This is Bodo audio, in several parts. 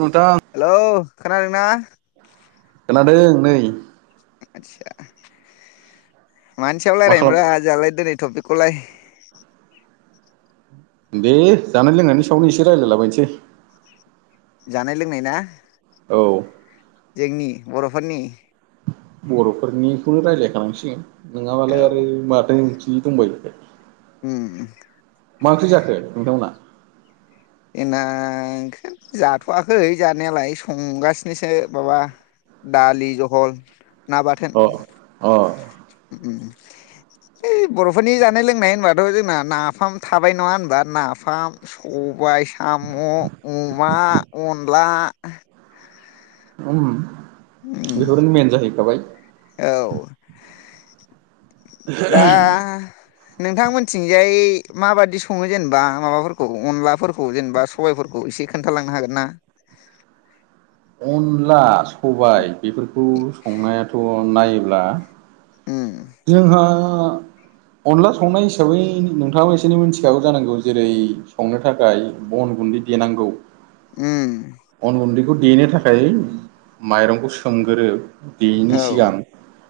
नोंथां हेल' खोनदोंना? खोनादों नै आदसा मानसियाव मा रायलायनोरा खालाम जोंहालाय दिनै थपिखौलाय दे जानाय लोंनायनि सायावनो एसे रायजलायलाबायनोसै जानाय लोंनाय ना? औ जोंनि बर'फोरनि बर'फोरनिखौनो रायलायखानांसिगोन औ नङाबालाय आरो माथो जि दंबावोखाय। उम मा ओंख्रि जाखो नोंथांमोना? जोंना ओंख्रि जाथ'वाखै जानायालाय संगासिनोसो माबा दालि जहल ना बाथोन। अ अ उम ओइ बर'फोरनि जानाय लोंनाय होनबाथ' जोंना नाफाम थाबाय नङा होनबा नाफाम स बाइ, साम', अमा, अनला उम उम बेफोरनो मेन जाहैखाबाय। औ दा नोंथांमोनथिंजाय माबादि सङो जेनेबा माबाफोरखौ अनलाफोरखौ जेनेबा सबायफोरखौ इसे खोन्थालांनो हागोन ना? अनला, सबाय बेफोरखौ संनायाथ' नायोब्ला उम जोंहा अनला संनाय हिसाबै नोंथाङाबो एसे मिथिखागौ जानांगौ जेरै संनो थाखाय अन गुन्दै देनांगौ। उम बेखौ देनो थाखाय माइरंखौ सोमग्रो। देयैनि औ सिगां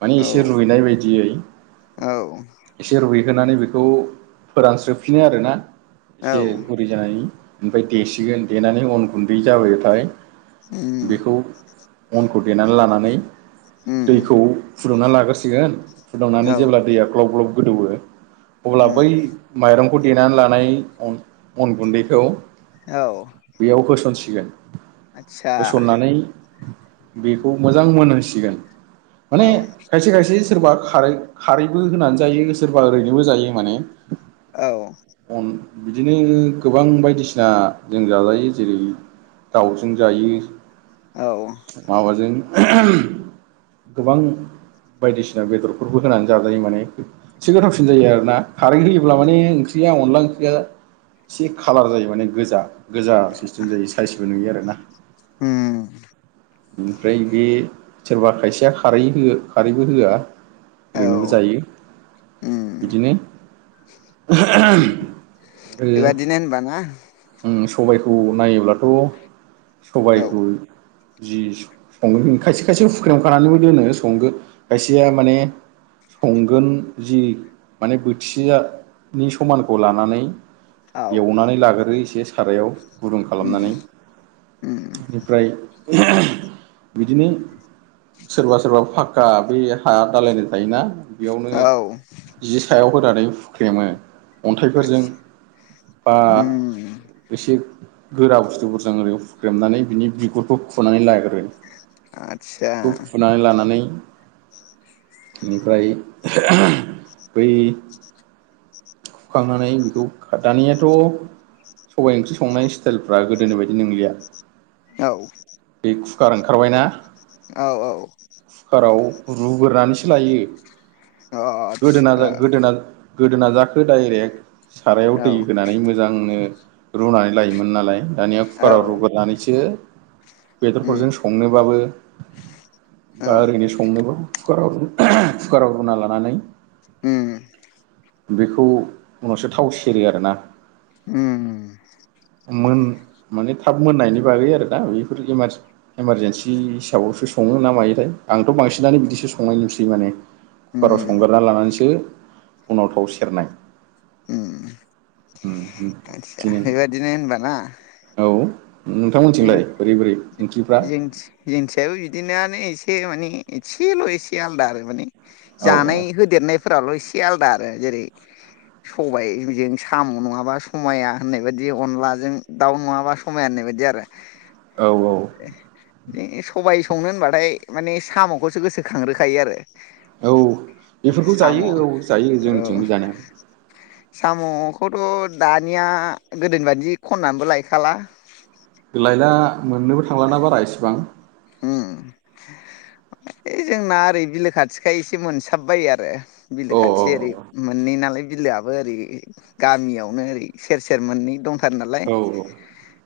माने औ एसे रुइनाय बायदियै औ एसे रुइ होनानै बेखौ फोरानस्रोफिनो आरोना औ एसे गुरै जानायनि। ओमफ्राय देसिगोन देनानै अन गुन्दै जाबायथाय उम बेखौ अन खौ देनानै लानानै उम दैखौ फुदुंनानै लाग्रोसिगोन। फुदुंनानै औ जेब्ला दैया ग्लब ग्लब गोदौवो अब्ला उम बै माइरं खौ देनानै लानाय अन अन गुन्दैखौ औ बेयाव होसनसिगोन। आदसा होसननानै बेखौ मोजां मोनहोसिगोन। माने औ खायसे खायसे सोरबा खारै खारैबो होनानै जायो सोरबा ओरैनोबो जायो माने। औ अन बिदिनो गोबां बायदिसिना जों जालायो जेरै दाउजों जायो। औ माबाजों गोबां बायदिसिना बेदर होनानै जाजायो माने एसे गोथावसिन जायो आरोना खारै होयोब्ला माने ओंख्रिया अनला ओं ख्रिया एसे खालार जायो माने गोजा। गोजा सिस्टेम जायो साइसबो नुयो आरो ना। उम ओमफ्राय बे सोरबा खायसेया खारै हो खारैबो होआ। औ ओरैनो जायो। उम बिदिनो ओ। बेबादिनो होनबा ना उम सबाइखौ नायोब्लाथ' औ सबाइखौ जि सं खायसे खायसे हुख्रेमखानानैबो दोनो संगो खायसेया माने संगोन जि माने बोथिसेया नि समानखौ लानानै औ एवनानै लागोरो एसे सारायाव। गुदुं उम खालामनानै उम बिनिफ्राय बिदिनो सोरबा सोरबा फाक्का बे हा दालालि थायोना बेयावनो औ जि सायाव होनानै हुख्रेमो। अन्थाइफोरजों आदसा बा उम एसे गोरा बुस्थुफोरजों ओरै हुख्रेमनानै बिनि बिगुरखौ खुनानै लाग्रोयो। आदसा खौ खुनानै लानानै बेनिफ्राय बै खुखांनानै बेखौ खा दानियाथ' सबाइ ओंख्रि संनाय स्टाइलफ्रा गोदोनि बायदि नोंलिया। औ। खुकार ओंखारबायना। औ औ। रुगोरनानैसो लायो। अ अ गोदोना आदसा। गोदोना गोदोना जाखो डाइरेक्ट सारायाव दै औ होनानै मोजांनो। रुनानै लायोमोन नालाय दानिया औ कुकाराव रुगोरनानैसो उम बेदरफोरजों संनोबाबो औ बा ओरैनो संनोबो कुकाराव [unintelligible] कुकाराव रुनानै लानानै ओम। बेखौ उनावसो थाव सेरो आरोना। ओम। मोन माने थाब मोननायनि बागै आरो दा बेयो। बेफोर इमारज-इमारजेन्सि हिसाबावसो सङो ना मायोथाय आंथ' बांसिनानो बिदिसो संनाय नुसै माने। उम कुकाराव संगोरना लानानैसो उनाव थाव सेरनाय। [inaudible] आदसा बिदिनो बेबायदिनो होनबा ना? औ नोंथांमोनथिंलाय? बोरै बोरै जो ओंख्रिफ्रा जोंनिथि-जोंनिथिंजायबो बिदिनोआनो ऐसे एसे माने एसेल' एसे आलदा आरो माने औ जानाय होदेरनायफोराल' एसे आलदा आरो ए जेरै। सबाइजों साम' नङाबा समाया होननाय बायदि अनलाजों दाउ नङाबा समाया होननाय बायदि आरो। औ औ ओ सबाइ संनो होनबाथाय माने साम'खौसो गोसोखांग्रोखायो आरो औ बेफोरखौ साम' जायो औ जायो औ जोंनिथिंबो जायो। साम'खौथ' दानिया गोदोनि बादि खननानैबो लायखाला। लायला मोननोबो थांलाना बारा इसिबां। ओं। बिलो खाथि अ ओरै मोननै नालाय। बिलोआबो ओरै गामियावनो ओरै सेर सेर मोननै दंथारो नालाय। अ औ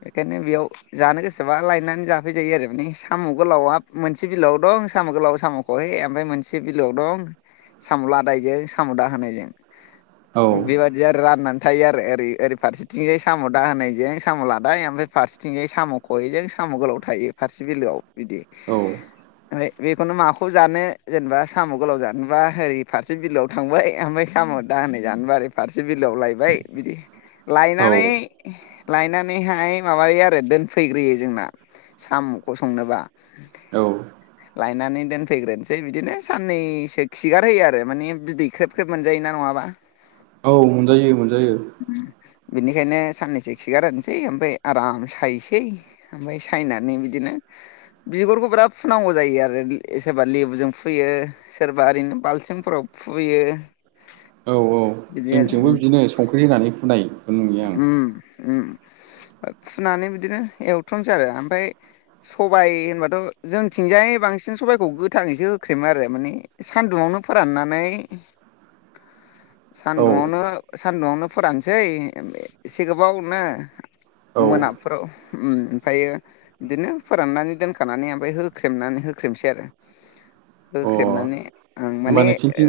बेखायनो बेयाव जानो गोसोबा लायनानै जाफैजायो आरो बेनोस साम' गोलावा मोनसे बिलोआव दं साम' गोलाव साम'खहे ओमफ्राय मोनसे बिलोआव दं साम'। लादाइजों साम'दाहोनायजों औ बेबायदि आरो राननानै। थायो आरो ओरै ओरै फारसेथिंजाय साम' दाहोनायजों साम' लादाइ ओमफ्राय फारसेथिंजाय साम' खहेजों सा। साम' गोलाव थायो फारसे बिलोआव बिदि औ ओमफ्राय बेखौनो माखौ जानो जेनेबा साम' गोलाव जानोबा ओरि फारसे बिलोआव थांबाय ओमफ्राय साम' दा आनाय जानबो आरो फारसे बिलोआव लायबाय बिदि औ लायनानै लायनानैहाय माबायो आरो दोनफैग्रोयो जोंना साम'खौ संनोबा औ। लायनानै दोनफैग्रोनोसै बिदिनो साननैसो खिगारहोयो आरो माने बिदै ख्रेब ख्रेब मोनजायोना नङा बा। औ मोनजायो मोनज उम। बिनिखायनो साननैसो खिगार होनसै ओमफाय आराम सायसै ओमफाय सायनानै बिदिनो बिगुरखौ बिराद फुनांगौ जायो आरो सोरबा लेबुजों फुयो सोरबा ओरैनो बाल थिमफोराव फुयो। औ औ बिदि आरो जोंथिंबो उम बिदिनो संख्रि होनानै फुनाय उम उम फुनानै बिदिनो एवथ'नोसै आरो ओमफाय सबाय होनबाथ' जोंथिंजाय बांसिन सबाइखौ गोथाङैसो होख्रेमो आरो माने सान्दुंआव नो फोराननानै [inaudible] औ सान्दुंआवनो सान्दुआवनो फोरानसै एसे गोबावनो औ मोनाफ्राव उम ओमफ्रायो बिदिनो फोराननानै दोनखानानै ओमफाय होख्रेमनानै होख्रेमसै आरो। अ होख्रेबनानै होमबा आं माने ओ नोंसिनिथिं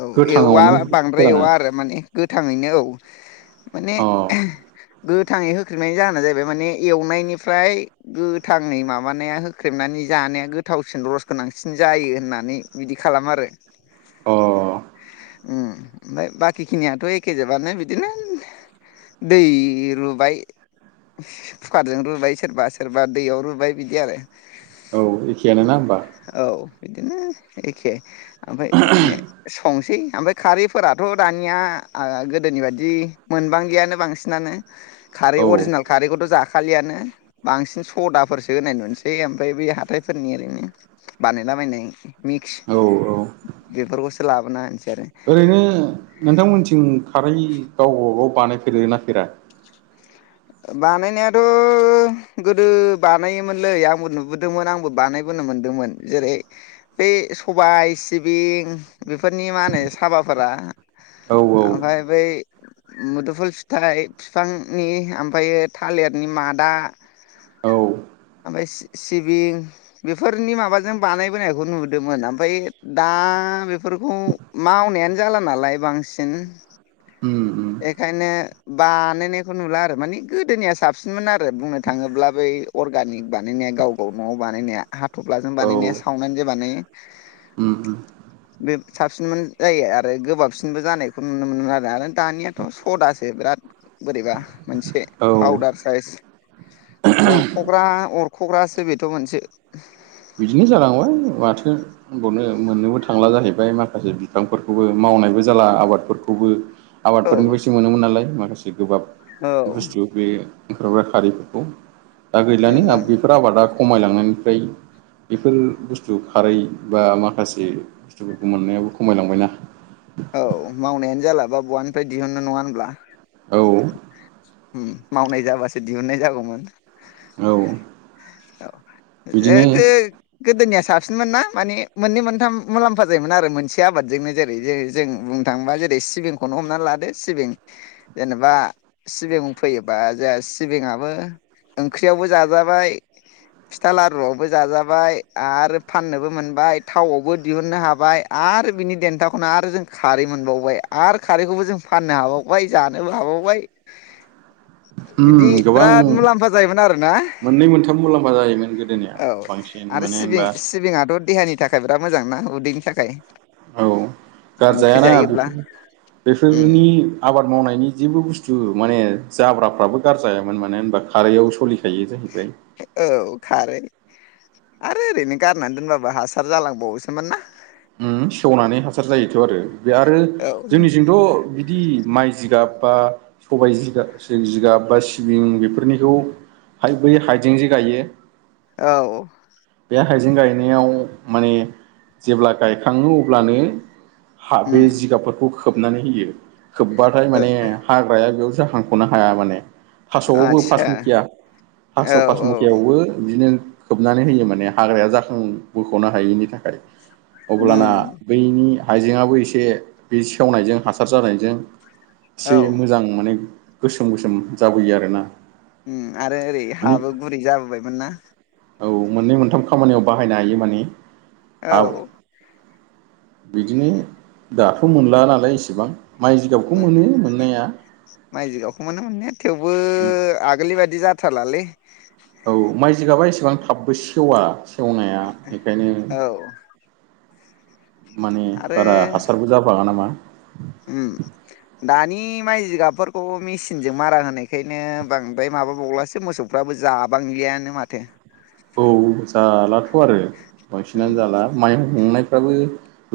औ एववा गोथाङावनो बांद्राय फोरानो एवा आरो माने गोथाङैनो औ माने अ एह गोथाङै होख्रेनायनि जाहोना जाहैबाय माने एवनायनिफ्राय गोथाङै माबानाया होख्रेबनानै जानाया गोथावसिन रस गोनांसिन जायो होननानै बिदि खालामो आरो। अ। उम ओमफाय बाखिखिनियाथ' एखे जोबानो बिदिनो। दै रुबाय कुकारजों रुबाय सोरबा सोरबा दैयाव रुबाय बिदि आरो। औ एखेयानो ना होमबा? औ बिदिनो एखे ओमफाय बिदिनो संसै। ओमफाय खारैफोराथ' दानिया ओ गोदोनि बादि मोनबांगियानो बांसिनानो। खारै औ अरिजिनेल खारैखौथ' जाखालियानो बांसिन सदाफोरसो होनाय नुनोसै ओम फाय बै हाथाइफोरनि ओरैनो बानायलाबायनाय मिक्स औ औ बेफोरखौसो लाबोना आरो ओरैनो नोंथांमोनथिं खारै गावबा गाव बानायफेरो ना फेरा? बानायनायाथ' गोदो बानायोमोनलै आंबो नुबोदोंमोन आंबो बानायबो नो मोनदोंमोन जेरै बै सबाय, सिबिं बेफोरनि मा होनो साबाफोरा औ औ ओमफाय बै मुदुफुल फिथाइ फिफांनि ओमफायो थालिरनि मादा औ सिबिं बेफोरनि माबाजों बानायबोनायखौ नुदोंमोन ओमफाय दा बेफोरखौ मावनायानो जाला नालाय बांसिन उम उम एखायनो बा नायनायखौ नुला आरो माने गोदोनिया साबसिनमोन आरो बुंनो थाङोब्ला बै अर्गानिक बानायनाया गाव गाव न'आव बानायनाया हाथफ्लाजों औ बानायनाया सावनानै जे बानायो। उम उम बे साबसिनमोन जायो आरो गोबाबसिनबो जानायखौ नुनो मोनोन आरो आरो दानियाथ' सदासो बिराद बोरैबा मोनसे औ पावदार साइस अरख'ग्रा अरख'ग्रासो बेथ' मोनसे बिदिनो जालांबाय माथो होनबावनो मोननोबो थांला जाहैबाय माखासे बिफांफोरखौबो माव नायबो जाला आबादफोरखौबो। औ आबादफोरनि [unintelligible] मोनोमोन नालाय माखासे गोबाब औ बुस्थु बे [unintelligible] खारैफोरखौ दा गैलानो बेनोदां बेफोर आबादा खमायलांनायनिफ्राय बेफोर बुस्थु खारै बा माखासे बुस्थुफोरखौ मोननायाबो खमायलांबायना। औवानिफ्राय दिहुननो नङा होनब्ला? औ उम मावनाय जाबासो दिहुननाय जागौमोन। औ ए बिदिनो गो गोदोनियासो साबसिनमोन ना माने मोननै मोनथाम मुलाम्फा जायोमोन आरो मोनसे आबादजोंनो जेरै जे जों बुंनो थाङोबा जेरै सिबिंखौनो हमना लादो सिबिं जेनेबा सिबिं फैयोबा जोंहा सिबिङाबो ओंख्रियावबो जाजाबाय फिथा लारुआवबो जाजाबाय आरो फाननोबो मोनबाय थावआवबो दिहुननो हाबाय आ आरो बिनि देन्थाखौनो आरो जों खारै मोनबावबाय आरो खारैखौबो जों फाननो हाबावबाय जानोबो हाबावबाय बिदि उम गोबां बिराद मुलाम्फा जायोमोन आरोना मोननै मोनथाम मुलाम्फा जायोमोन गोदोनिया औ बांसिन आरो मानो सिबिं होनबा सिबिङाथ' देहानि थाखाय बिराद मोजां ना उदैनि थाखाय। औ ओंख्रि गारजायाना जायोब्ला बेफोर उम बेफोरनि आबाद मावनायनि जेबो बुस्थु माने जाब्राफ्राबो गारजायामोन मानो होनबा खारैआव सलि औ खारै आरो ओरैनो गारनानै दोनबाबो हासार जालांबावोसोमोन ना? उम सेवनानै हासार जायोथ' आरो बे आरो औ जोंनिजोंंथ' बिदि माइ जिगाब बा सबाय जिगाब जिगाब बा सिबिं बेफोरनिखौ हाइ बै हाइजें जे गायो औ बे हाइजें गायनायाव माने जेब्ला गायखाङो अब्लानो हा बे उम जिगाबफोरखौ खोबनानै होयो खोबबाथाय ओ माने हाग्राया बेयाव जाखांख'नो हाया माने। थास'आवबो आदसा पासमुखिया औ थास' औ पासमुखियावबो बिदिनो खोबनानै होयोमोन। माने हाग्राया जाखां बोख'नो हायिनि थाखाय अब्लाना उम बैनि हाइजेङाबो एसे बे सेवनायजों हासार जानायजों एसे औ मोजां मोनो गोसोम गोसोम जाबोयो आरोना। उम आरो ओरै माने हाबो गुरै जाबोबायमोन ना औ मोननै मोनथाम खामानियाव बाहायनो हायो माने। आव औ बिदिनो दाथ' मोनला नालाय एसेबां मोनो माइ जिगावखौ मोनोमोनाया थेवबो थेवबो आगोलनि बायदि जाथारलालै। औ माइ जिगाबा एसेबां थाबबो सेवा सेवनाया बेखायनो। औ माने आरो बारा हासारबो जाबाङा नामा। उम दानि माइ जिगाबफोरखौ मेसिनजों मारा होनायखायनो बांद्राय मा माबाबावलासो मोसौफ्राबो जाबांलियानो माथो। औ जालाथ' आरो उम बांसिनानो जाला माइ हुंनाय। फाबो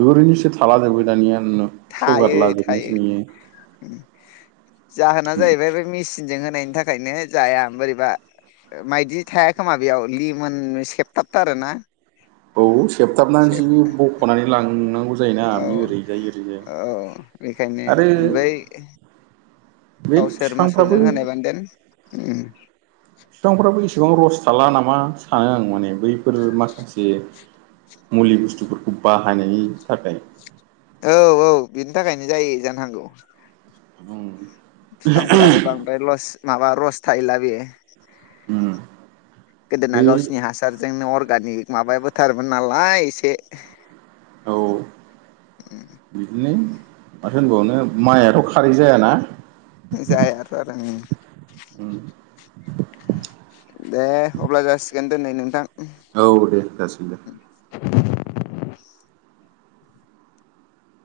ओरैनोसो थाला जोबो दानिया। थायो सेवगारला थायो जोबनायसो नुयो जाहोना जाहैबाय बे मेसिनजों होन होनायनि थाखायनो जाया बोरैबा मायदि थाया खोमा बेयाव लिमोन सेबथाबथारो ना। औ खेबथाबनानैसो बख'नानै लांनांगौ जायोना औ बियो ओरैजाय ओरैजाय। औ बेखायनो आरो बै बे गावसोर बिफांफ्राबो मोसौजों होनाय बानो देन उम। बिफांफ्राबो इसेबां रस थाला नामा सानो आं माने बैफोर माखासे मुलि बुस्थुफोरखौ बाहायनायनि थाखाय। औ औ बिनि थाखायनो जायो जानो हागौ। ओम बिफांफोराबो बांद्राय लस माबा रस थाहैला बेयो। उम गोदोना बै गावसिनि हासारजोंनो अर्गानिक माबायाबोथारमोन नालाय एसे औ बिदिनो। माथो होनबावनो माइआथ' खारै जायाना? जायाथ आरो ओम उम दे अब्ला जासिगोन दोनै नोंथां। औ दे जासिम दे। [inaudible]